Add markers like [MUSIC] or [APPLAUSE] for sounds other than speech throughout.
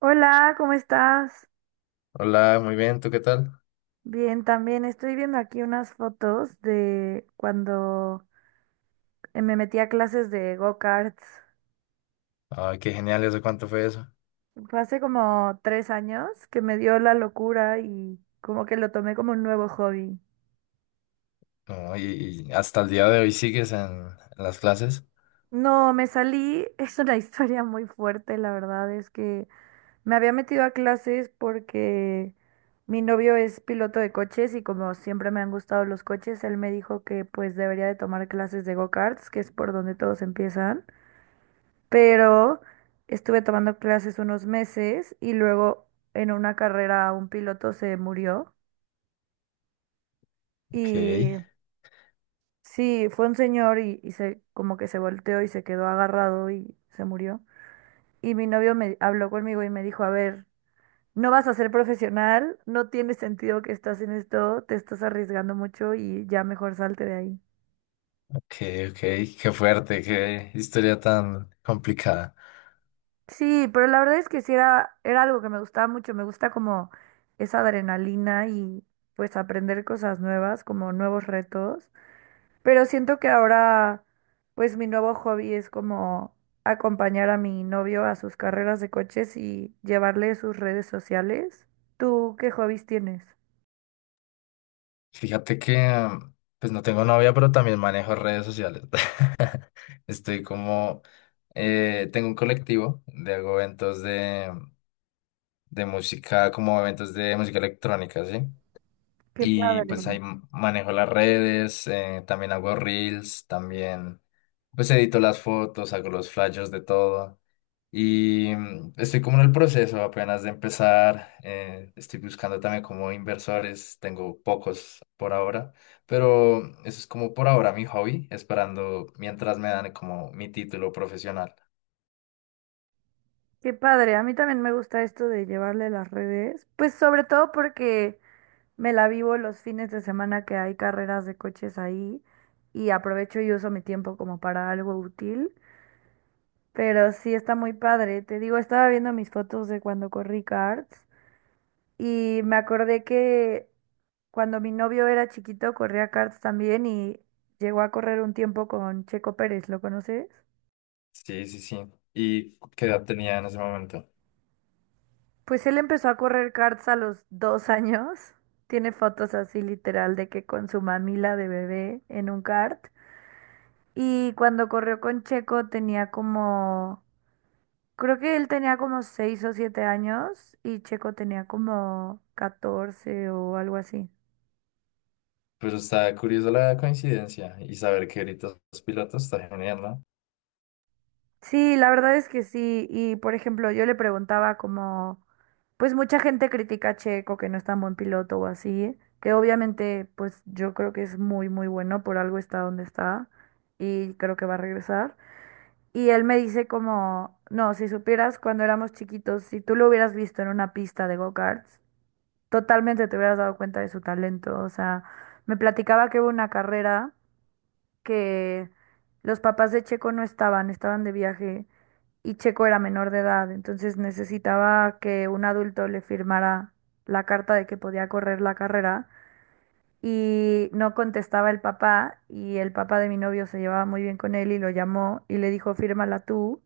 Hola, ¿cómo estás? Hola, muy bien, ¿tú qué tal? Bien, también estoy viendo aquí unas fotos de cuando me metí a clases de go-karts. Ay, qué genial, ¿eso cuánto fue eso? Fue hace como 3 años que me dio la locura y como que lo tomé como un nuevo hobby. No, y hasta el día de hoy sigues en las clases. No, me salí, [LAUGHS] es una historia muy fuerte, la verdad es que me había metido a clases porque mi novio es piloto de coches y como siempre me han gustado los coches, él me dijo que pues debería de tomar clases de go-karts, que es por donde todos empiezan. Pero estuve tomando clases unos meses y luego en una carrera un piloto se murió Ok, y sí, fue un señor y, se como que se volteó y se quedó agarrado y se murió. Y mi novio me habló conmigo y me dijo, a ver, no vas a ser profesional, no tiene sentido que estás en esto, te estás arriesgando mucho y ya mejor salte de ahí. ok, ok, qué fuerte, qué historia tan complicada. Sí, pero la verdad es que sí era algo que me gustaba mucho, me gusta como esa adrenalina y pues aprender cosas nuevas, como nuevos retos, pero siento que ahora pues mi nuevo hobby es como acompañar a mi novio a sus carreras de coches y llevarle sus redes sociales. ¿Tú qué hobbies tienes? Fíjate que, pues no tengo novia, pero también manejo redes sociales. [LAUGHS] Estoy como, tengo un colectivo de hago eventos de música, como eventos de música electrónica, ¿sí? Qué Y padre, pues ahí manejo las redes, también hago reels, también pues edito las fotos, hago los flyers de todo. Y estoy como en el proceso apenas de empezar. Eh, estoy buscando también como inversores, tengo pocos por ahora, pero eso es como por ahora mi hobby, esperando mientras me dan como mi título profesional. qué padre. A mí también me gusta esto de llevarle las redes, pues sobre todo porque me la vivo los fines de semana que hay carreras de coches ahí y aprovecho y uso mi tiempo como para algo útil. Pero sí está muy padre. Te digo, estaba viendo mis fotos de cuando corrí karts y me acordé que cuando mi novio era chiquito corría karts también y llegó a correr un tiempo con Checo Pérez. ¿Lo conoces? Sí, sí, sí. ¿Y qué edad tenía en ese momento? Pues él empezó a correr karts a los 2 años. Tiene fotos así literal de que con su mamila de bebé en un kart. Y cuando corrió con Checo tenía como, creo que él tenía como 6 o 7 años y Checo tenía como 14 o algo así. Pero está curiosa la coincidencia y saber que ahorita sos piloto está genial, no. Sí, la verdad es que sí. Y por ejemplo, yo le preguntaba como, pues mucha gente critica a Checo que no es tan buen piloto o así, que obviamente pues yo creo que es muy muy bueno, por algo está donde está y creo que va a regresar. Y él me dice como, no, si supieras cuando éramos chiquitos, si tú lo hubieras visto en una pista de go-karts. Totalmente te hubieras dado cuenta de su talento. O sea, me platicaba que hubo una carrera que los papás de Checo no estaban, estaban de viaje y Checo era menor de edad, entonces necesitaba que un adulto le firmara la carta de que podía correr la carrera y no contestaba el papá y el papá de mi novio se llevaba muy bien con él y lo llamó y le dijo, fírmala tú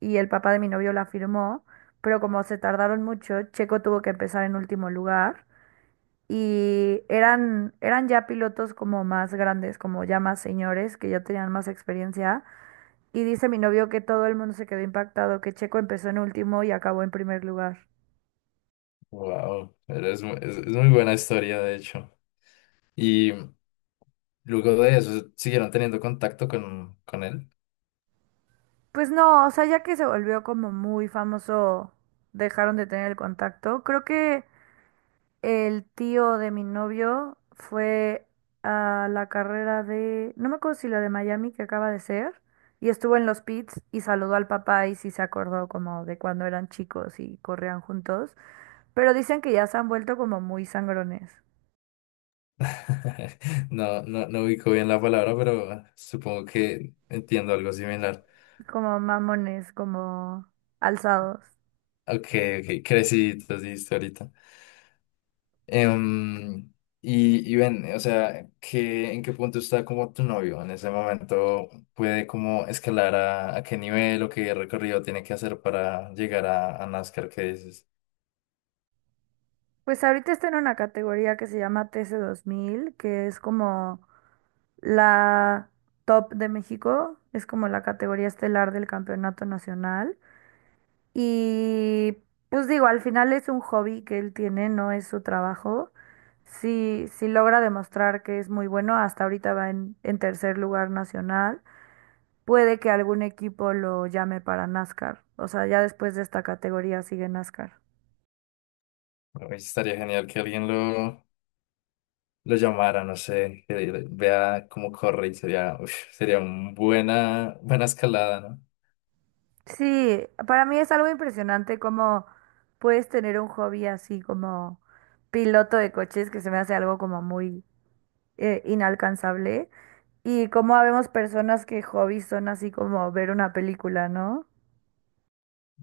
y el papá de mi novio la firmó, pero como se tardaron mucho, Checo tuvo que empezar en último lugar y eran, ya pilotos como más grandes, como ya más señores, que ya tenían más experiencia. Y dice mi novio que todo el mundo se quedó impactado, que Checo empezó en último y acabó en primer lugar. Wow, pero es, es muy buena historia, de hecho. Y luego de eso, ¿siguieron teniendo contacto con él? Pues no, o sea, ya que se volvió como muy famoso, dejaron de tener el contacto. Creo que el tío de mi novio fue a la carrera de, no me acuerdo si la de Miami que acaba de ser, y estuvo en los pits y saludó al papá y sí se acordó como de cuando eran chicos y corrían juntos, pero dicen que ya se han vuelto como muy sangrones, [LAUGHS] No, no, no ubico bien la palabra, pero supongo que entiendo algo similar. como mamones, como alzados. Ok, ok, creciditos, dijiste ahorita. Em, y ven, o sea, ¿qué, en qué punto está como tu novio en ese momento? ¿Puede como escalar a qué nivel o qué recorrido tiene que hacer para llegar a NASCAR? ¿Qué dices? Pues ahorita está en una categoría que se llama tc mil que es como la top de México, es como la categoría estelar del campeonato nacional. Y pues digo, al final es un hobby que él tiene, no es su trabajo. Si, si logra demostrar que es muy bueno, hasta ahorita va en, tercer lugar nacional, puede que algún equipo lo llame para NASCAR. O sea, ya después de esta categoría sigue NASCAR. Uy, estaría genial que alguien lo llamara, no sé, vea cómo corre y sería, uf, sería una buena, buena escalada, ¿no? Sí, para mí es algo impresionante cómo puedes tener un hobby así como piloto de coches, que se me hace algo como muy inalcanzable. Y cómo habemos personas que hobbies son así como ver una película, ¿no?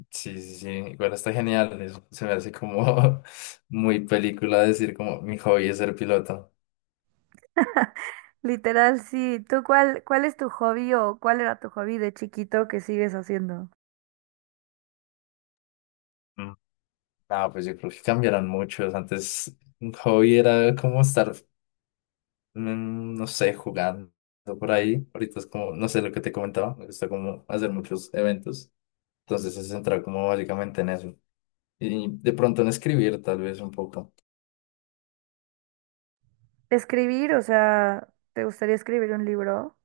Sí, sí, sí, igual está genial, se me hace como [LAUGHS] muy película decir como mi hobby es ser piloto. Literal, sí. ¿Tú cuál, es tu hobby o cuál era tu hobby de chiquito que sigues haciendo? Mm. No, pues yo creo que cambiarán muchos, antes un hobby era como estar, no sé, jugando por ahí, ahorita es como, no sé lo que te comentaba, me gusta como hacer muchos eventos, entonces se centra como básicamente en eso. Y de pronto en escribir, tal vez un poco. Escribir, o sea, ¿te gustaría escribir un libro?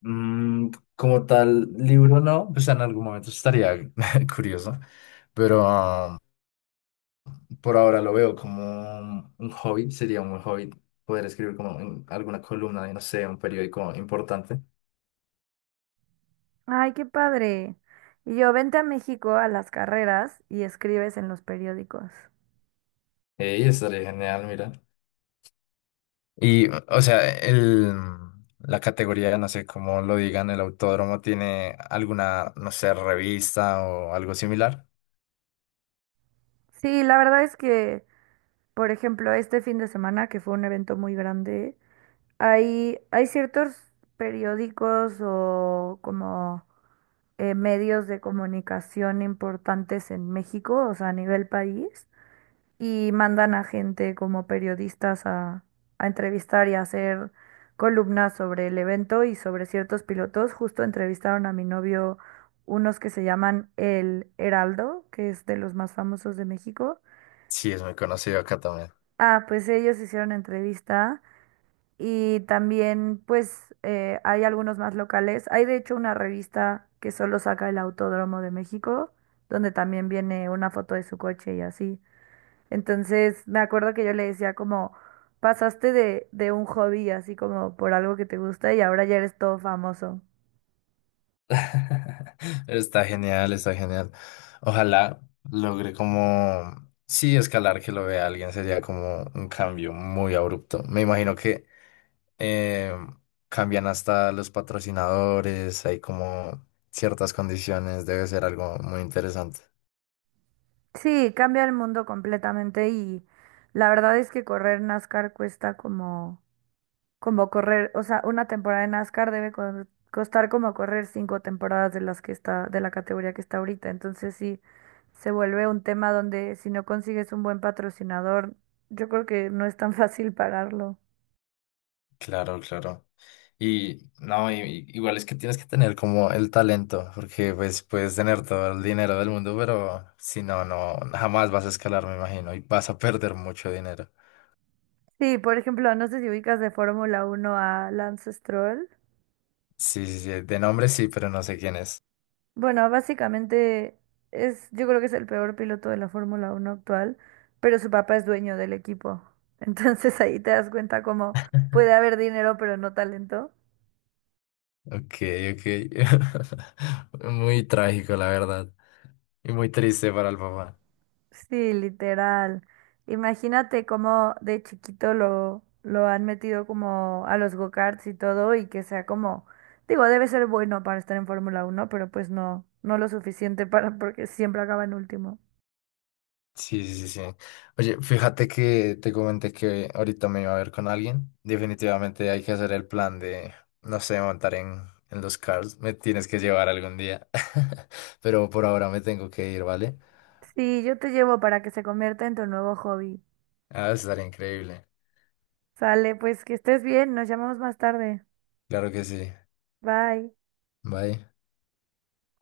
Mm, como tal, libro no, pues en algún momento estaría [LAUGHS] curioso, pero por ahora lo veo como un hobby, sería un buen hobby poder escribir como en alguna columna de, no sé, un periódico importante. Ay, qué padre. Y yo, vente a México a las carreras y escribes en los periódicos. Y estaría genial, mira. Y, o sea, el, la categoría, no sé cómo lo digan, el autódromo tiene alguna, no sé, revista o algo similar. Sí, la verdad es que, por ejemplo, este fin de semana, que fue un evento muy grande, hay, ciertos periódicos o como medios de comunicación importantes en México, o sea, a nivel país, y mandan a gente como periodistas a entrevistar y a hacer columnas sobre el evento y sobre ciertos pilotos. Justo entrevistaron a mi novio unos que se llaman El Heraldo, que es de los más famosos de México. Sí, es muy conocido acá. Ah, pues ellos hicieron entrevista y también, pues, hay algunos más locales. Hay de hecho una revista que solo saca el Autódromo de México, donde también viene una foto de su coche y así. Entonces, me acuerdo que yo le decía como, pasaste de un hobby así como por algo que te gusta y ahora ya eres todo famoso. [LAUGHS] Está genial, está genial. Ojalá logre como, sí, escalar que lo vea alguien sería como un cambio muy abrupto. Me imagino que eh, cambian hasta los patrocinadores, hay como ciertas condiciones, debe ser algo muy interesante. Sí, cambia el mundo completamente y la verdad es que correr NASCAR cuesta como... como correr, o sea, una temporada de NASCAR debe costar como correr 5 temporadas de las que está, de la categoría que está ahorita. Entonces sí, se vuelve un tema donde si no consigues un buen patrocinador, yo creo que no es tan [LAUGHS] fácil pararlo. Claro, claro. Y no, y igual es que tienes que tener como el talento, porque pues puedes tener todo el dinero del mundo, pero si no, no, jamás vas a escalar, me imagino, y vas a perder mucho dinero. Sí, por ejemplo, no sé si ubicas de Fórmula Uno a Lance Stroll. Sí, sí, sí, de nombre sí, pero no sé quién es. Bueno, básicamente es, yo creo que es el peor piloto de la Fórmula Uno actual, pero su papá es dueño del equipo. [LAUGHS] Entonces ahí te das cuenta cómo puede haber dinero, pero no talento. Ok, ok. [LAUGHS] Muy trágico, la verdad. Y muy triste para el papá. Sí, literal. Imagínate cómo de chiquito lo, han metido como a los go-karts y todo y que sea como, digo, debe ser bueno para estar en Fórmula uno pero pues no, no lo suficiente para porque siempre acaba en último. Sí, sí, sí. Sí. Oye, fíjate que te comenté que ahorita me iba a ver con alguien. Definitivamente hay que hacer el plan de, no sé, montar en los cars. Me tienes que llevar algún día. [LAUGHS] Pero por ahora me tengo que ir, ¿vale? Sí, yo te llevo para que se convierta en tu nuevo hobby. Ah, estaría increíble. Sale, pues que estés bien, nos llamamos más tarde. Claro que sí. Bye. Bye.